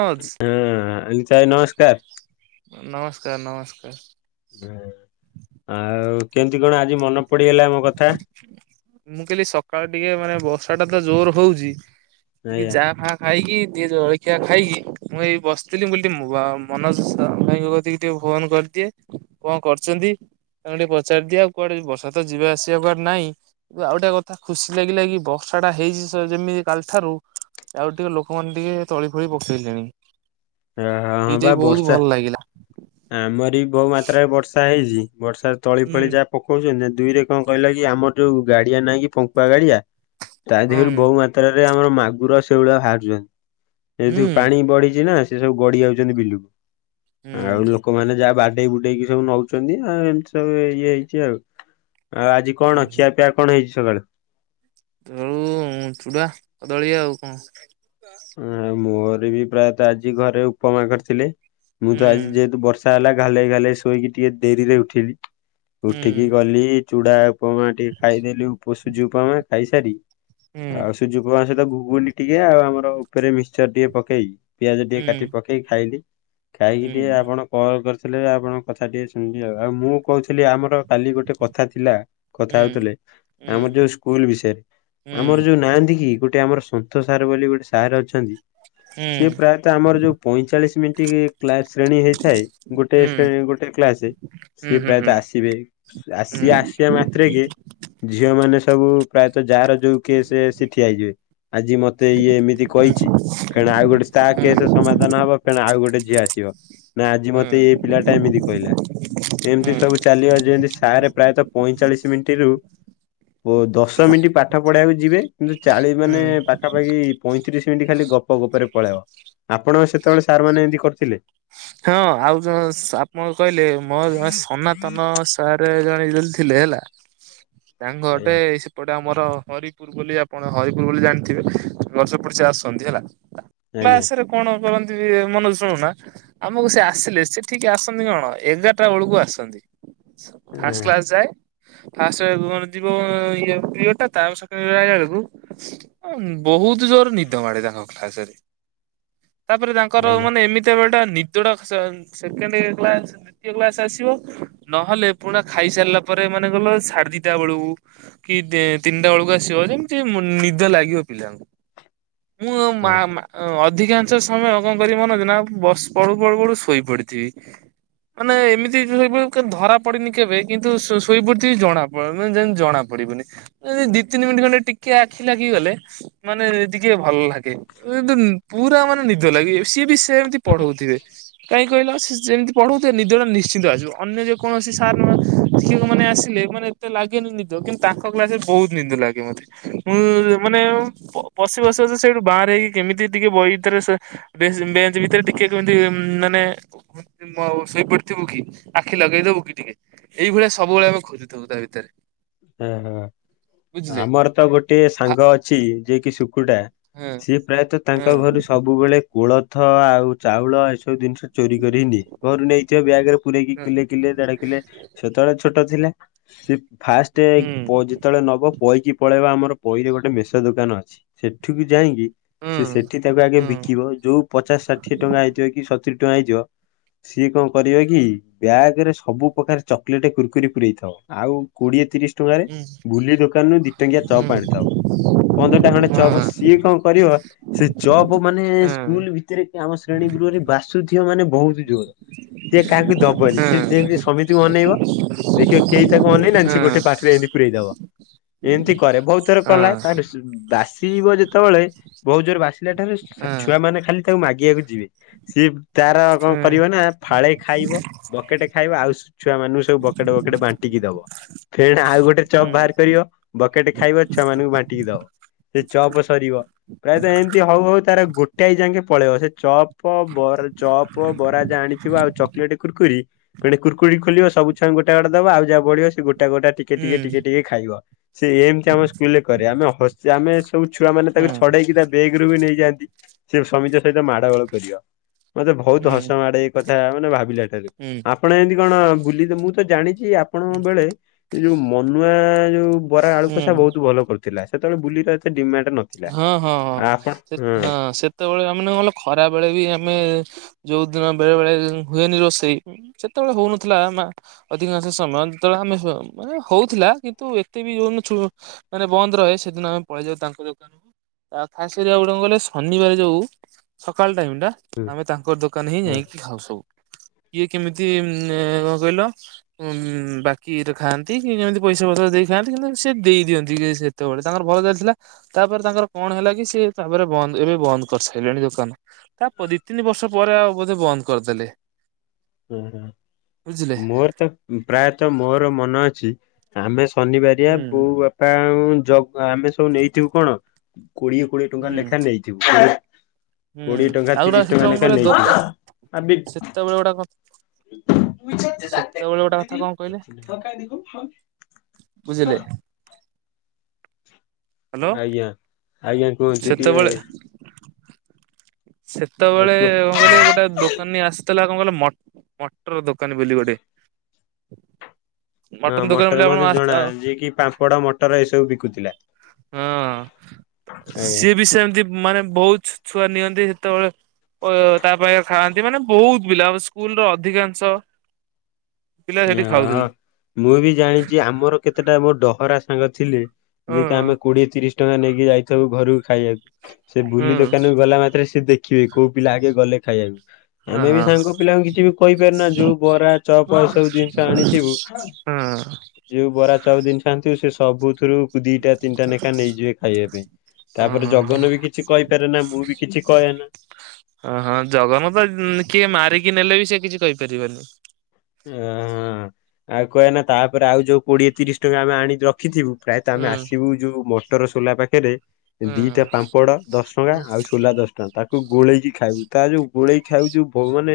ହଁ ଆନିତା ଭାଇ ନମସ୍କାର। ନମସ୍କାର ନମସ୍କାର । ହଁ ଆଉ କେମତି କଣ ଆଜି ମନ ମୁଁ କହିଲି ସକାଳେ ଟିକେ ମାନେ ବର୍ଷା ଟା ତ ଜୋର ହଉଛି ଟିକେ ଆଜ୍ଞା ଚାହା ଫାହା ଖା ଖାଇକି ଦି ଜଳଖିଆ ଖାଇକି ମୁଁ ଏଇ ବସିଥିଲି ବୋଲି ଟିକେ ମନୋଜ ଭାଇଙ୍କ କତି ଗ ଟିକେ ଫୋନ କରିଦିଏ କଣ କରଛନ୍ତି ତାଙ୍କ ଟିକେ ପଚାରିଦିଏ ଆଉ କୁଆଡେ ବର୍ଷା ତ ଯିବା ଆସିବା କୁଆଡେ ନାହିଁ କି ଆଉ ଗୋଟେ କଥା ଖୁସି ଲାଗିଲା କି ବର୍ଷା ଟା ହେଇଛି ଯେମିତି କାଲି ଠାରୁ ଆଉ ଟିକେ ଲୋକମାନେ ଟିକେ ତଳି ଫଳି ପକେଇଲେଣି । ହଁ ହଁ ବା ବର୍ଷା ଆମର ବହୁ ମାତ୍ରାରେ ବର୍ଷା ହେଇଛି ବର୍ଷା ତଳି ଫଳି ହୁଁ ଯାହା ପକଉଛନ୍ତି ଦୁଇରେ କଣ କହିଲା କି ଆମର ଯୋଉ ଗାଡିଆ ନାହିଁ କି ପଙ୍କୁୁଆ ଗାଡିଆ ତା ହଁ ଦେହରୁ ବହୁ ମାତ୍ରାରେ ଆମ ମାଗୁର ସେଇଭଳିଆ ବାହାରୁଛନ୍ତି ଏଠୁ ହୁଁ ପାଣି ବଢିଛି ନା। ସେ ସବୁ ଗଡି ଯାଉଛନ୍ତି ବିଲକୁ ଆଉ ହୁଁ ଲୋକମାନେ ଯାହା ବା ଟେଇ ବୁଟେଇକି ସବୁ ନଉଛନ୍ତି ଆଉ ଏମିତି ସବୁ ଇଏ ହେଇଛି ଆଉ । ଆଉ ଆଜି କଣ ଖିଆପିଆ କଣ ହେଇଛି ସକାଳୁ? କାଳୁ ଚୁଡ଼ା, କଦଳୀ ଆଉ କଣ? ମୋର ବି ପ୍ରାୟତଃ ଆଜି ଘରେ ଉପମା କରି ଥିଲେ । ମୁଁ ତ ଆଜି ହଁ ଯେହେତୁ ବର୍ଷା ହେଲା ଘାଲେଇ ଘାଲେଇ ଶୋଇକି ଟିକେ ଡରିରେ ଉଠିଲି । ଉଠିକି ଗଲି ଚୁଡା ଉପମା ଟିକେ ଖାଇଦେଲି ଉପସୁଜି ଉପମା ଖାଇସାରି ଆଉ ସୁଜିଉପମା ସହିତ ଘୁଘୁନି ଟିକେ ଆଉ ଆମର ଉପରେ ମିକ୍ସଚର ଟିକେ ପକେଇକି ପିଆଜ ଟିକେ କାଟି ପକେଇ ଖାଇଲି । ଖାଇକି ଟିକେ ଆପଣ କଲ୍ କରିଥିଲେ ଆପଣ କଥା ଟିକେ ଶୁଣିବି ଆଉ ଆଉ ମୁଁ କୋହୁଥିଲି ଆମର କାଲି ଗୋଟେ କଥା ଥିଲା କଥା ହୋଉଥିଲେ ଆମର ଯୋଉ ସ୍କୁଲ ବିଷୟରେ ଆମର ଯୋଉ ନାହାନ୍ତି କି ଗୋ ଟେ ଆମର ସନ୍ଥ ସାର୍ ବୋଲି ଗୋଟେ ସାର୍ ଅଛନ୍ତି ସେ ପ୍ରାୟତଃ ଆମର ଯୋଉ ପଇଁଚାଳିଶି ମି କ୍ଲାସ ଶ୍ରେଣୀ ହେଇଥାଏ ଗୋଟେ ଶ୍ରେ ଗୋଟେ କ୍ଲାସରେ ସିଏ ପ୍ରାୟତଃ ଆସିବେ ସିଏ ଆସିବା ମାତ୍ରେକ ଝିଅ ମାନେ ସବୁ ପ୍ରାୟତଃ ଯାହାର ଯୋଉ କେସ୍ ସେ ଠିଆହେଇଯିବେ ଆଜି ମତେ ଇଏ ଏମିତି କହିଚି ଫେଣ ଆଉ ଗୋଟେ ତା କେସ୍ ସମାଧାନ ହବ ଫେଣ ଆଉ ଗୋଟେ ଝିଅ ଆସିବ। ନା ଆଜି ମତେ ଏପିଲାଟା ଏମିତି କହିଲା। ଏମିତି ସବୁ ଚାଲିବ ଯେମିତି ସାର୍ ପ୍ରାୟତଃ ପଇଁଚାଳିଶି ମିଣ୍ଟି ରୁ ଓ ଦଶ ମିନିଟ ପାଠ ପଢିବାକୁ ଯିବେ କିନ୍ତୁ ଚାଳି ମାନେ ପାଖାପାଖି ପଇଁତିରିଶ ସେମିତି ଖାଲି ଗପ ଗପରେ ପଳାଅ ଆପଣ ସେତେବେଳେ ସାର୍ ମାନେ ଏମିତି କରୁଥିଲେ? ହଁ ଆଉ ଜଣେ ଆପଣ କହିଲେ ମୋ ଜଣେ ସନାତନ ସାରେ ଜ [unintelligible] ଥିଲେ ହେଲା ତାଙ୍କ ଘରଟେ ଆଜ୍ଞା ସେପଟେ ଆମର [unintelligible] ହରିପୁର ବୋଲି ଆପଣ ହରିପୁର ବୋଲି ଜାଣିଥିବେ ବର୍ଷ [unintelligible] ସେ ଆସନ୍ତି ହେଲା। ଆଜ୍ଞା କ୍ଲାସରେ କଣ କରନ୍ତି ବି ମାନେ ଶୁଣୁନା। ଆମକୁ ସେ ଆସିଲେ ସେ ଠିକେ ଆସନ୍ତି କଣ ଏଗାରଟା ବେଳକୁ ଆସନ୍ତି। ଫାଷ୍ଟ ହଁ କ୍ଲାସ ଯାଏ। ଫାଷ୍ଟ ମାନେ ଜିବା ଇଏ ପିରିୟଡ ଟା ତା ସକାଳେ [unintelligible] ଆଇଲା ବେଳକୁ ଅଁ ବୋ ବୋହୁତ ଜୋରେ ନିଦ ମାଡେ ତାଙ୍କ କ୍ଲାସରେ। [unintelligible] ତାପରେ ତାଙ୍କର ଆଜ୍ଞା। ମାନେ ଏମିତିଆ ଗୋଟେ ନି ଯୋଉଟା ସେ ସେକେଣ୍ଡ କ୍ଲାସ ଦ୍ୱିତୀୟ କ୍ଲାସ୍ ଆସିବ ନହେଲେ ପୁଣା ଖାଇସାରିଲା ପରେ ମନ ଗଲ ସାଢେ ଦିଟା ବେଳକୁ କି ଦି ତିନିଟା ବେଳକୁ ଆସିବ ଯେମିତି ମୁ ନିଦ ଲାଗିବ ପିଲାଙ୍କୁ। [unintelligible] ମୁଁ ମା-ମା ଅଧିକାଂଶ ସମୟ କଣ କରିବନା ବ ପଢୁ ପଢୁ ପଢୁ ଶୋଇ ପଡିଥିବି। ମାନେ ଏମିତି ଶୋଇପଡି ଧରା ପଡନି କେବେ କିନ୍ତୁ ଶୋଇ ଶୋଇ ପଡିଥିବି ଜଣା ପଡ ଯେମତି ଜଣା ପଡିବନି ଇଂ ଦି ତିନି ମିନିଟ୍ ଖଣ୍ଡେ ଟିକେ ଆଖି ଲାଗିଗଲେ ମାନେ ଟିକେ ଭଲ ଲାଗେ। [unintelligible] ପୁରା ମାନେ ନିଦ ଲାଗେ ସିଏ ବି ସେମତି ଥିବେ କାଇଁ କହିଲ ସେ ଯେମିତି ପଢୋଉଥିବେ ନିଦଟା ନିଶ୍ଚିନ୍ତ ଆସିବ। ଅନ୍ୟ ଯେକୌଣସି ସାର୍ ଶିକ୍ଷକ ମାନେ ଆସିଲେ ମାନେ ଏତେ ଲାଗେନି ନିଦ। କିନ୍ତୁ ତାଙ୍କ କ୍ଲାସରେ ବୋହୁତ ନିଦ ଲାଗେ ମତେ। ମୁଁ ମାନେ ପ-ପଶି ପଶି ପଶି ସେଇଠୁ ବାହାରେ କେମିତି ଟିକେ ବହି ଭିତରେ ସେ ବେ-ବେଞ୍ଚ ଭିତରେ ଟିକେ କେମିତି ମାନେ [inaudible] ଶୋଇ ପଡିଥିବୁ କି ଆଖି ଲଗେଇଦୋବୁ କି ଟିକେ ଏଇଭଳିଆ ସବୁବେଳେ ଆମେ ଖୋଜୁଥାଉ ତାଭିତରେ। ହଁ ହଁ ଆମର ତ ଗୋଟିଏ ଭା ସାଙ୍ଗ ଅଛି ଯିଏକି ଶୁକୁଟା। ହଁ ସିଏ ପ୍ରାୟତଃ ହଁ ତାଙ୍କ ଘରୁ ସବୁବେଳେ କୋଳଥ ଆଉ ଚାଉଳ ଏସବୁ ଜିନିଷ ଚୋରି କରି ନିଏ। ଘରୁ ନେଇଥିବ ବ୍ୟାଗରେ ପୁରରେକି କିଲେ କିଲେ ଦେଢ଼ କିଲେ ସେତେବେଳେ ଛୋଟ ଥିଲା ସେ ଫାଷ୍ଟରେ ହୁଁ ପ ଯେତେବେଳେ ନବ କଇକି ପଳେଇବ। ଆମର ପଇରେ ଗୋଟେ ମେଷ ଦୋକାନ ଅଛି। ସେଠିକୁ ଯାଇଁକି ହୁଁ ସେ ସେଠି ତାକୁ ଆଗେ ହୁଁ ବିକିବ ଯୋଉ ପଚାଶ ଷାଠିଏ ଟଙ୍କା ହେଇଥିବ କି ସତୁରି ଟଙ୍କା ହେଇଥିବ। ସିଏ କଣ କରିବ କି ବ୍ୟାଗରେ ସବୁ ପ୍ରକାର ଚକୋଲେଟ କୁୁରକୁରି ପୁରେଇଥିବ ଆଉ କୋଡିଏ ତିରିଶ ଟଙ୍କାରେ ହୁଁ ବୁଲି ଦୋକାନରୁ ଦି ଟଙ୍କିଆ ହୁଁ ଚପ୍ ଆଣିଥବ। ପନ୍ଦରଟା ଖଣ୍ଡେ ହଁ ଚପ୍ ସିଏ କଣ କରିବ ସେ ଚପ୍ ମାନେ ହଁ ସ୍କୁଲ ଭିତରେ ଆମ ଶ୍ରେଣୀ ଗୃହରେ ବାସୁଥିବ ମାନେ ବୋହୁତ ଜୋର ସିଏ କାହାକୁ ଦବନି ହଁ ସିଏ ଯେମିତି ସମତିକୁ ଅନେଇବ ଦେଖିବ କେହି ତାକୁ ଅନେଇ ନାହାନ୍ତି ସିଏ ହଁ ଗୋଟେ ପାଟିରେ ଏମିତି ପୁରେଇଦବ। ଏମିତି କରେ ବୋହୁତ ଥର କଲା ତାପରେ ବାସି ଯି ଇବ ଯେତେବେଳେ ବୋହୁତ ଜୋରରେ ବାସିଲା ଟାଇମ୍ ରେ ଛୁଆ ହଁ ମାନେ ଖାଲି ତାକୁ ମାଗିବାକୁ ଯିବେ । ସିଏ ତାର କଣ ହଁ କରିବ ନା ଫାଳେ ଖାଇବ ବକେଟେ ଖାଇବ। ଆଉ ଛୁଆମାନଙ୍କୁ ସବୁ ବକେଟେ ବକେଟେ ବାଣ୍ଟି ଦବ ଫେର ଆଉ ଗୋଟେ ଚପ୍ ହୁଁ ବାହାର କରିବ। ବକେଟେ ଖାଇବ ଛୁଆ ମାନଙ୍କୁ ବାଣ୍ଟିକି ଦବ ସେ ଚପ୍ ସରିବ । ପ୍ରାୟତଃ ଏମିତି ହଉ ହଉ ତାର ଗୋଟେଏ ଯାକେଁ ପଳେଇବ ସେ ଚପ୍ ଚପ ବ ଚପ ବରା ଯାହା ଆଣିଥିବ ଆଉ ଚକୋଲେଟ କୁର୍କୁରି ପୁଣି କୁର୍କୁରି ଖୋଲିବ ସବୁ ଛୁଆ ଙ୍କୁ ଗୋଟେ ଗୋଟେ ଦେବ, ଆଉ ଯାହା ବଳିବ ସେ ଗୋ ଟା ଗୋଟା ଟିକେ ହୁଁ ଟିକେ ଟିକେ ଟିକେ ଖାଇବ । ସେ ଏମିତି ଆମ ସ୍କୁଲରେ କରେ। ଆମେ ହ ଆମେ ସବୁ ଛୁଆ ମାନେ ତା ଛଡେଇକି ତା ବେଗରୁୁ ବି ନେଇଯାଆନ୍ତି। ସେ ସମିସ୍ତିଙ୍କ ସହିତ ମାଡଗୋଳ କରିବ । ମତେ ବହୁତ ହୁଁ ହସ ହୁଁ ମାଡେ ଏଇ କଥା ମାନେ ଭାବିଲା। ହୁଁ ଆପଣ ଏମତି କଣ ବୁଲି । ମୁଁ ତ ଜାଣିଛି ଆପଣଙ୍କ ହୁଁ ବେଳେ ଯୋଉ ମନୁଆ ଯୋଉ ବରା ହୁଁ ଆଳୁକସା ବହୁତ ଭଲ କରୁଥିଲା। ସେତେବେଳେ ବୁଲିର ଏତେ ଡିମାଣ୍ଡ ନଥିଲା। ହଁ ହଁ ଆ ଆପଣ ହଁ ହଁ ସେତେବେଳେ [unintelligible] ଗଲେ ଖରା ବେଳେ ବି ଆମେ ଯୋଉ ଦିନ ବେଳେ ବେଳେ ହୁଏନି ରୋଷେଇ, ସେତେବେଳେ ହଉନଥିଲା ମା ଅଧିକାଂଶ ସମୟ ଯେତେବେଳେ ଆମେ ମାନେ ହଉଥିଲା କିନ୍ତୁ ଏତେ ବି ଯୋଉ ମାନେ ବନ୍ଦ ରହେ । ସେଦିନ ଆମେ ପଳେଇଯାଉ ତାଙ୍କ ଯଉ ଖାସ୍ କରି ଆଉ ଗୋଟେ କଣ କହିଲେ ଶନିବାରେ ଯୋଉ ସକାଳ ଟାଇମ ହୁଁ ଆମେ ତାଙ୍କ ଦୋକାନ ହିଁ ହୁଁ ଯାଇକି ଖାଉ ସବୁ [inaudible] ଇଏ କେମିତି ଉ କଣ କହିଲ ଉ ବାକିରେ ଖାଆନ୍ତି। କି କେମତି ପଇସା ପତ୍ର ଦେଇ ଥାନ୍ତି କିନ୍ତୁ ସିଏ ଦେଇ ଦିଅନ୍ତି କି ସେତେବେଳେ ତାଙ୍କର ଭଲ ଚାଲିଥିଲା। ତାପରେ ତାଙ୍କର କଣ ହେଲା କି ସିଏ ତାପରେ ବନ୍ଦ ଏବେ ବନ୍ଦ କରିସାରିଲେଣି ଦୋକାନ । ତାପ ଦି ତିନି ବର୍ଷ ପରେ ବୋଧେ ବନ୍ଦ କରିଦେଲେ। ଓ ହ ବୁଝିଲେ ମୋର ତ ପ୍ରାୟତଃ ମୋର ମନ ଅଛି ଆମେ ଶନିବାରିଆ ହୁଁ ବୋଉ ବାପା ଜ ଆମେ ସବୁ ନେଇଥିବୁ କଣ କୋଡିଏ କୋଡିଏ ଟଙ୍କା ହୁଁ ଲେଖା ନେଇଥିବୁ। ହୁଁ କୋଡିଏ ଟଙ୍କା ଆଉ ଗୋଟେ ତିରିଶ ସେଥିରେ ଟଙ୍କା କଣ ଲେଖା କହିଲେ ନେଇ ଦୋକା [unintelligible] ସେତେବେଳେ ଗୋଟା ସେତେବେଳେ ଗୋଟା କଥା କଣ କହିଲେ [inaudible] ବୁଝିଲେ [unintelligible] ହ୍ୟାଲୋ ଆଜ୍ଞା ଆଜ୍ଞା କୁହନ୍ତୁ ଟିକେ ସେତେବେଳେ ଆ ସେତେବେଳେ କୁହ। କଣ କହିଲେ ଗୋଟେ ଦୋକାନି ଆସି କଣ କହିଲ ମଟର ଦୋକାନୀ ବୋଲି ଗୋଟେ ହଁ ମଟନ ଦୋକାନ ମଟର ବୋଲି ମତେ ଜଣା ଆପଣ ଯିଏ କି ପାମ୍ପଡ ମଟର ଏସବୁ ବିକୁଥିଲା। ହଁ ଆଜ୍ଞା ସିଏ ବି ସେମିତି ମାନେ ବହୁତ ଛୁଆ ନିଅନ୍ତି ସେତେବେଳେ। ଓ ତାପ ପାଇଁ ଖାଆନ୍ତି ମାନେ ବହୁତ ପିଲା ସ୍କୁଲ ର ଅଧିକାଂଶ ପିଲା ସେଠି ଖାଉଥିଲେ। [unintelligible] ମୁଁ ବି ଜାଣିଛି ଆମର କେତେଟା ମୋର ଡହରା ସାଙ୍ଗ ଥିଲେ। ହଁ ଯେ କିି ଆମେ କୋଡିଏ ତିରିଶ ଟଙ୍କା ନେଇକି ଯାଇଥାଉୁ ଘରକୁ ଖାଇବାକୁ ସେ ବୁଲି ହୁଁ ଦୋକାନକୁ ଗଲା ମାତ୍ରେ ସେ ଦେଖ ଦେଖିବେ କୋଉ ପିଲା ଆଗେ ଗଲେ ଖାଇବାକୁ ଅ ଆମେ ବି ହଁ ସାଙ୍ଗ ପିଲାଙ୍କୁ କିଛି ବି କହିପାରୁନା ଯୋଉ ବରା ଚପ ସବୁ ଜିନିଷ ଆଣିଥିବୁ, ହଁ ଯୋଉ ବରା ଚପ ଜିନିଷ ଆଣିଥିବୁ ସେ ସବୁଥିରୁ ଦିଟା ତିନିଟା ନେଖା ନେଇଯିବେ ଖାଇବା ପାଇଁ। ହଁ ତାପରେ ହଁ ଜଗନ ବି କିଛି କହିପାରେ ନା ମୁଁ ବି କିଛି କହେ ନା। ଅଁ ହଁ ଜଗନ ତ କିଏ ମାରିକି ନେଲେ ବି ସିଏ କିଛି କହିପାରିବନି। [unintelligible] ଆଉ କହେ ନା ତାପରେ ଆଉ ଯୋଉ କୋଡିଏ ତିରିଶ ଟଙ୍କା ଆମେ ଆଣି ରଖିଥିବୁ ପ୍ରାୟତଃ ଆମେ ହୁଁ ଆସିବୁ ଯୋଉ ମଟର ସୋଲା ପାଖରେ ହୁଁ ଦିଟା ପାମ୍ପଡ ଦଶ ଟଙ୍କା ଆଉ ସୋଲା ଦଶ ଟଙ୍କା ତାକୁ ଗୋଳେଇକି ଖାଇବୁ ତା ଯୋଉ ଗୋଳେଇ ଖାଇଵୁ ଯୋଉ [unintelligible] ମାନେ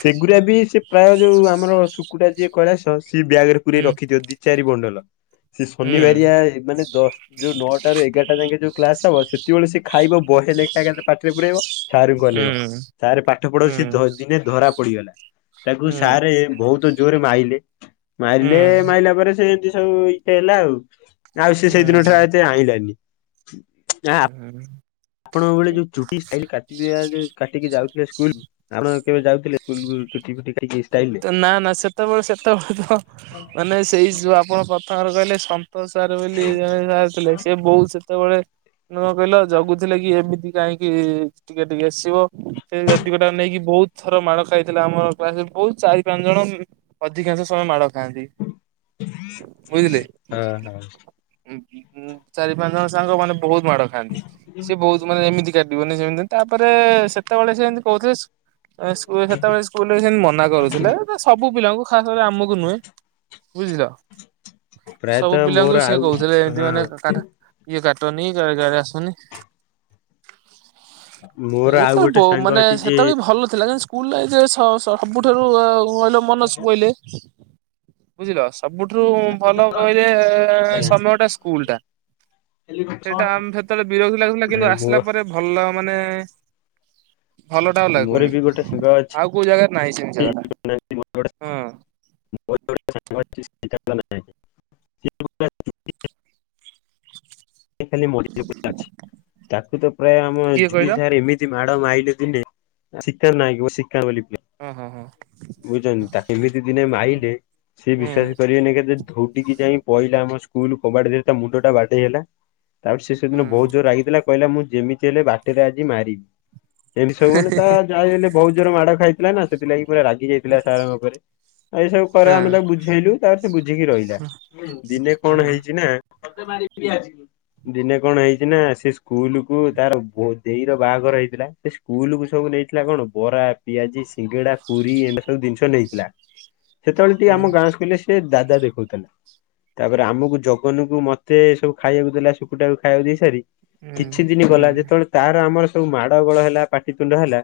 ସେଗୁଡା ବି ସେ ପ୍ରାୟ ଯୋଉ ଆମ ଆମର ଶୁକୁଡା ଯିଏ କୈଳାଶ ସେ ବ୍ୟାଗ ରେ ପୁରେଇ ହୁଁ ରଖିଥିବ ଦି ଚାରି ବଣ୍ଡଲ ସେ ହୁଁ ଶନିବାରିଆ ମାନେ ଦଶ ଯୋଉ ନଅଟା ରୁ ଏଗାରଟା ଯୋଉ କ୍ଲାସ [unintelligible] ସେତେବେଳେ ସେ ଖାଇବ ବହେ ନେଖା ଏକାଥରେ ପାଟିରେ ପୁରେଇବ ସାରଙ୍କୁ ହୁଁ ଅନେଇବ ସାରେ ପାଠ ହୁଁ ପଢଉଚି ସେ ଧ ସେ ଦିନେ ଧରା ପଡିଗଲା ତାକୁ ହୁଁ ସାରେ ବହୁ ତୁ ଜୋରେ ମାଇଲେ ମାଇଲେ ମାରିଲା ପରେ ସେ ଏମତି ସବୁ ଇେ ହେଲା ଆଉ। ନା ଆଉ ସେ ହୁଁ ସେଇଦିନ ଠୁ ଏତେ ଆଁଇଲାନି। [unintelligible] ଆପଣଙ୍କ ବେଳେ ଯୋଉ ଚୁଟିଷ୍ଟାଇଲ କାଟି ଦିଆଯାଉଚି, କାଟିକି ଯା ଯାଉଥିଲେ ସ୍କୁଲକୁ, ଆପଣ କେବେ ଯାଉଥିଲେ ସ୍କୁଲକୁ ଚୁଟି ଫୁଟି କା ନା ନା ସେତେବେଳେ, ସେତେବେଳେ ତ, ମାନେ ସେଇ ଯୋଉ ଆପଣ ପ୍ରଥମରେ କହିଲେ [unintelligible] ସାର୍ ବୋଲି ଜଣେ ସାର୍ ଥିଲେ, ସେ ବୋଉ ସେତେବେଳେ ନୁ କହିଲ ଜଗୁଥିଲେ କି ଏମିତି କାହିଁକି ଟିକେ ଟିକେ ଆସିବ, ସେ [unintelligible] ନେଇକି ବହୁତ ଥର ମାଡ଼ ଖାଇଥିଲା ଆମ କ୍ଲାସ ବହୁତ ଚାରି ପାଞ୍ଚ ଜଣ ଅଧିକାଂଶ ସମୟ ମାଡ଼ କାହାନ୍ତି, ବୁଝିଲେ, ହଁ ହଁ ଉଁ ଉଁ ଚାରି ପାଞ୍ଚ ଜଣ ସାଙ୍ଗ ମାନେ ବହୁତ ମାଡ଼ ଖାଆନ୍ତି, ସେ ବହୁତ ମାନେ ଏମିତି କାଟିବନି ସେମିତି ତାପରେ ସେତେବେଳେ ସେମିତି କହୁଥିଲେ [unintelligible] ସେତେବେଳେ ସ୍କୁଲରେ ସେମତି ମନା। କରୁଥିଲେ ସବୁ ପିଲାଙ୍କୁ, ଖାସ କରି ଆମକୁ ନୁହେଁ ବୁଝିଲ ସବୁ ପ୍ରାୟତଃ ପିଲାଙ୍କୁ ମୋର ସେ ଆଉ କହୁଥିଲେ ଏମତି ମାନେ ହଁ କାଠା ଇଏ କାଠା। ଟ ନି ଗାରେ ଗାରେ ଆକାରେ ଆସନି। [unintelligible] ମୋର ଆଉ ଏତେ ଗୋଟେ ବୋ ସାଙ୍ଗ ମାନେ ଅଛି ସେତେବେଳେ ଭଲ ଥିଲା ଜାଣିଛୁ। ସ୍କୁଲରେ ଯେ ସ ସ ସବୁଠାରୁ କହିଲ ମନଜ ପୋଇଲେ ବୁଝିଲ। ସବୁଠୁରୁ ଭଲ କହିଲେ ଯେ ସମୟଟା ସ୍କୁଲ ଟା। ସେଇଟା ଆମେ ସେତେବେଳେ ବିରତକ୍ ଲାଗୁଥିଲା କିନ୍ତୁ ମୋ ଆସିଲା ପରେ ଭଲ ମାନେ ଭଲ ଟା ଆଉ ମୋର ଲାଗୁନି, ବି ଗୋଟେ ସାଙ୍ଗ ଅଛି ଆଉ କୋଉ ଜାଗାରେ ନାହିଁ ସେମିତି। ଜାଗା ଟା ହଁ [unintelligible] [unintelligible] ଖାଲି ମଡି [unintelligible] ଅଛି ତାକୁ ତ ପ୍ରାୟ ଆମ କିଏ ଜୁଲି କହିଲ ସାରେ ଏମିତି ମା ତାକୁ ମାଇଲେ ଦିନେ, ସିକା ନାଗିବ ସିକା ବୋଲି। ପିଲା ହୁଁ ହୁଁ ହୁଁ । କେ ସିଏ ବିଶ୍ଵାସ ହୁଁ କରିବେ ନେଇ କେତେ? ଧଉଡିକି ଯାଇ ପଇଲା ଆମ ସ୍କୁଲ କବାଟ ଦେହରେ ତା ମୁଣ୍ଡ ଟା ବାଟେଇ ହେଲା। ତାପରେ ସେ ସେଦିନ ହୁଁ ବହୁତ ଜୋରେ ରାଗିଥିଲା କହିଲା ମୁଁ ଯେମିତି ହେଲେ ବାଟରେ ଆଜି ମାରିବି। ଏମିତି ସବୁମାନେ ତା ଯାଇ ହେଲେ ବହୁତ ଜୋର ମାଡ ଖାଇଥିଲା ନା, ସେଥିଲାଗି ପୁରା ରାଗି ଯାଇଥିଲା ସାରଙ୍କ ଓପରେ। ଆଉ ସବୁ କର, ହୁଁ ଆମେ ତାକୁ ବୁଝେଇଲୁ, ତାପ ବୁଝିକି ରହିଲା, ହୁଁ, ଦିନେ ହଁ କଣ ହଁ ହେଇଛି ନା ଫତେ ମାରିବି ଆସି ଦିନେ କଣ ହେଇଛି ନା, ସେ ସ୍କୁଲ କୁ ତାର ଦେଇର ବାହାଘର ହେଇଥିଲା, ସେ ସ୍କୁଲ କୁ ସବୁ ନେଇଥିଲା କଣ? ବରା, ପିଆଜି, ସିଙ୍ଗଡା, ପୁର ଏ ସବୁ ଜିନିଷ ନେଇଥିଲା, ସେତେବେଳେ ଟିକେ ହୁଁ ଆମ ଗାଁ ସ୍କୁିଲରେ ସେ ଦାଦା ଦେଖେଉଥିଲା । ତାପରେ ଆମକୁ ଜଗନକୁ ମତେ ଏ ସବୁ ଖାଇବାକୁ ଦେଲା ସୁକୁଟାକୁ ଖାଇବାକୁ ଦେଇ ସାରି ହୁଁ କିଛି ଦିନ ଗଲା ହୁଁ ଯେତେବେଳେ, ତାର ଆମର ସବୁ ମାଡ ଗୋଳ ହେଲା, ପାଟିିତୁଣ୍ଡ ହେଲା,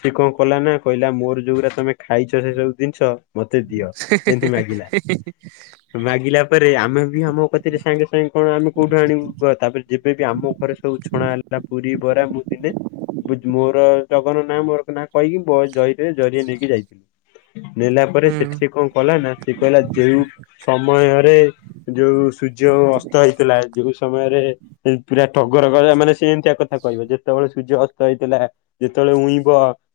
ସି କଣ କଲା ନା- କହିଲା ମୋର ଯୋଉ ରାତି ତମେ ଖାଇଛ ସେ ସବୁ ଜିନିଷ, ମତେ ଦିଅ, ଏମତି ମାଗିଲା । ମାଗିଲା ପରେ, ଆମେ ବି ଆମ କତିରେ ସାଙ୍ଗେ ସାଙ୍ଗେ କଣ? ଆମେ କୋଉଠୁ ଆଣିବୁ, ତାପରେ ଯେବେ ବିି ଆମ ପୋଖରେ [unintelligible] ସବୁ ଛଣା ହେଲା ପୁରୀ ବରା ଦିନେ ମୋର ଜଗନ ନାଁ ମୋର ନା କହିକି, ଜରେ ଜରିଆ ନେଇକି ଯାଇଥିଲି । ନେଲା ପରେ ହୁଁ ସେଠି କଣ କଲା ନା, ସେ କହିଲା ଯୋଉ ସମୟରେ ଯୋଉ ସୂର୍ଯ୍ୟ ଅସ୍ତ ହେଇଥିଲା, ଯଉ ସମୟରେ ପୁରା ଠଗର କ ମାନେ ସେ ଏମିତିଆ କଥା କହିବ, ଯେତେବେଳେ ସୂର୍ଯ୍ୟ ଅସ୍ତ ହେଇଥିଲା, ଯେତେବେଳେ ଉଇଁବ,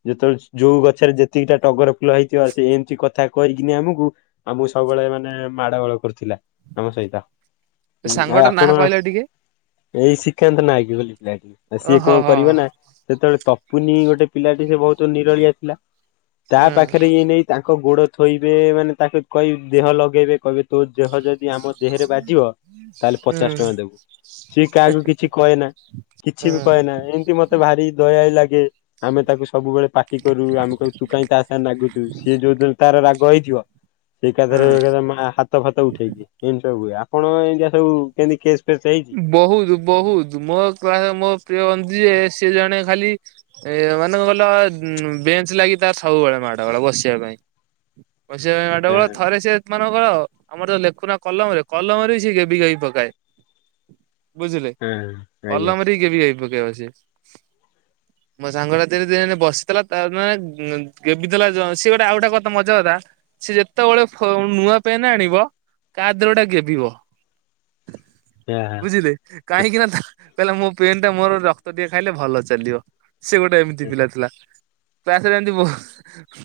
ଯେତେବେଳେ ଯୋଉ ଗଛରେ ଯେତ ଏତିକିଟା ଟଗର ଫୁଲ ହେଇଥିବ, ସେ ଏମିତି କଥା କହିିକିନି ଆମକୁ ଆମକୁ ସବୁବେଳେ ମାନେ ମାଡ଼ ଗୋଳ କରୁଥିଲା । ନମ ସଇତା ସାଙ୍ଗ ଟା ନା କହିଲା ଟିକେ? ଏଇ ଶିଖାନ୍ତ ନାଏକ ବୋଲି ପିଲାଟିଏ, ସିଏ ଓହୋ କଣ ହଁ କରିବ ନା? ସେତେବେଳେ ତପୁନି ଗୋଟେ ପିଲାଟି ସେ ବହୁତ ନିରଳିଆ ପିଲା, ତା ଉଁ ପାଖରେ ଇଏ ନେଇ ତାଙ୍କ ଗୋଡ ଥୋଇବେ, ମାନେ ତାକୁ କହ ଦେହ ଲଗେଇବେ, କହିବେ ତୋ ଦେହ ଯଦି ଆମ ଦେହରେ ବାଜିବ ତାହେଲେ ପଚାଶ ଟଙ୍କା ଦେବୁ। ସିଏ କାହାକୁ କିଛି କହେନା ଉଁ କିଛି ବି କହେନା ଏମିତି ମତେ ଭାରି ଦୟାଳି ଲାଗେ ଆମେ ତାକୁ ସବୁବେଳେ ପାଟି କରୁ। ଆମେ କହୁ ତୁ କାହିଁ ତା ସାଙ୍ଗ ନାଗୁଛୁ, ସିଏ ଯୋଉ ଦିନ ତାର ରାଗ ହେଇ ସେ ଏକା ଥରେ ଉଁ ହାତ ଫାତ ଉଠେଇଚି। [unintelligible] କଣ ଏନ୍ତିଆ ସବୁ କେମତି କେ ବହୁତ ବହୁତ ମୋ କା ମୋ ପ୍ରିୟ ବନ୍ଧୁ ଯିଏ ସେ ଜଣେ ଖାଲି ଏ ମାନେ କଣ କହିଲ ବେଞ୍ଚ ଲାଗି ତାର ସବୁବେଳେ ମାଡ ବେଳେ ବସିବା ପାଇଁ । ବସିବା ପାଇଁ ମାଡ଼ଗୋଳ। ହଁ ଥରେ ସେ ମାନଙ୍କର ଆମର ଯଉ ଲେଖୁନା କଲମ ରେ କଲମରେ ସେଏ ଗେବି ଗାବି ପକାଏ । ବୁଝିଲେ, ହଁ ଆଜ୍ଞା କଲମରେ ବି ଗେବି ଗାବି ପକେଇବ ସେ। ମୋ ସାଙ୍ଗଟା [unintelligible] ବସିଥିଲା ତାର ମାନେ ଗେବି ଦେଲା। ସିଏ ଗୋଟେ ଆଉ ଗୋଟେ ମଜା କଥା ସେ ଯେତେବେଳେ ନୂଆ ପେନ୍ ଆଣିବ କା ଦେହରେ ଗୋଟେ ଗେବିବ। [inaudible] ବୁଝିଲେ, କାହିଁକି ନା ତା କହିଲା ମୋ ପେନ୍ ଟା ମୋର ରକ୍ତ ଟିକେ ଖାଇଲେ ଭଲ ଚାଲିବ। ସେ ଗୋଟେ ଏମିତି ପିଲା ଥିଲା । କ୍ଲାସ୍ ରେ ଏମିତି ବ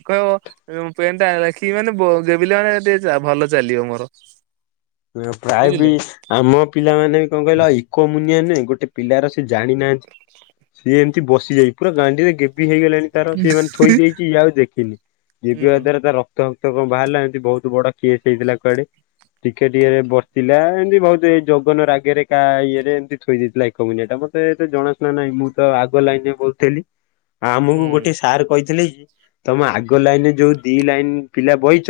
କହିବ ପେନଟା ଲେଖିବି ମାନେ ଗେବିଲେ ମାନେ ଟିକେ ଚା ଭଲ ଚାଲିବ ମୋର। ପ୍ରାୟ ବି ବୁଝିଲେ ଆମ ପିଲାମାନେ ବି କଣ କହିଲ ଏକ ମୁନ ଗୋଟେ ପିଲାର ସେ ଜାଣିନାହାନ୍ତି। ସିଏ ଏମିତି ବସିଯାଇଚି ପୁରା ଗାଣ୍ଡିରେ ଗେବି ହେଇଗଲେଣି ତାର ସେମାନେ ଥୋଇ ଦେଇଛି ଇଏ ଆଉ ଦେଖିନି। ହୁଁ ଗେବିବା ଦ୍ୱାରା ତାର ରକ୍ତ କଣ ବାହାରିଲା ଏମିତି ବହୁତ ବଡ କେସ ହେଇଥିଲା କୁଆଡେ? ଟିକେଟ ଇଏରେ ବସିଥିଲା। ଏମିତି ବହୁତ ଏଇ ଜଗନ ରାଗରେ କା ଇଏରେ ଏମିତି ଥୋଇ ଦେଇଥିଲା ଏକ ମୁନିଆ ଟା। ମତେ ସେ ଏତେ ଜଣା ଶୁଣା ନାହିଁ। ମୁଁ ତ ଆଗ ଲାଇନରେ ବସୁଥିଲି । ହଁ ଆମକୁ ଗୋଟେ ହୁଁ ସାର୍ କହିଥିଲେ କି ତମ ଆଗ ଲାଇନ ରେ ଯୋଉ ଦି ଲାଇନ ପିଲା ବଇଚ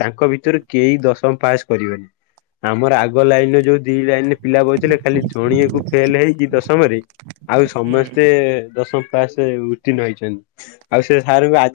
ତାଙ୍କ ଭିତରୁ କେହି ଦଶମ ପାସ୍ କରିବେନି। ଆମର ଆଗ ଲାଇନ ର ଯୋଉ ଦି ଲାଇନରେ ପିଲା ବଉଥିଲେ ଖାଲି ଜଣିଏ ଫେଲ ହେଇଚି ଦଶମରେ ଆଉ ହୁଁ। ସମସ୍ତେ ଦଶମ ପାସ ଉତ୍ତୀର୍ଣ ହେଇଛନ୍ତି। ଆଉ ସେ ସାରଙ୍କୁ ଆ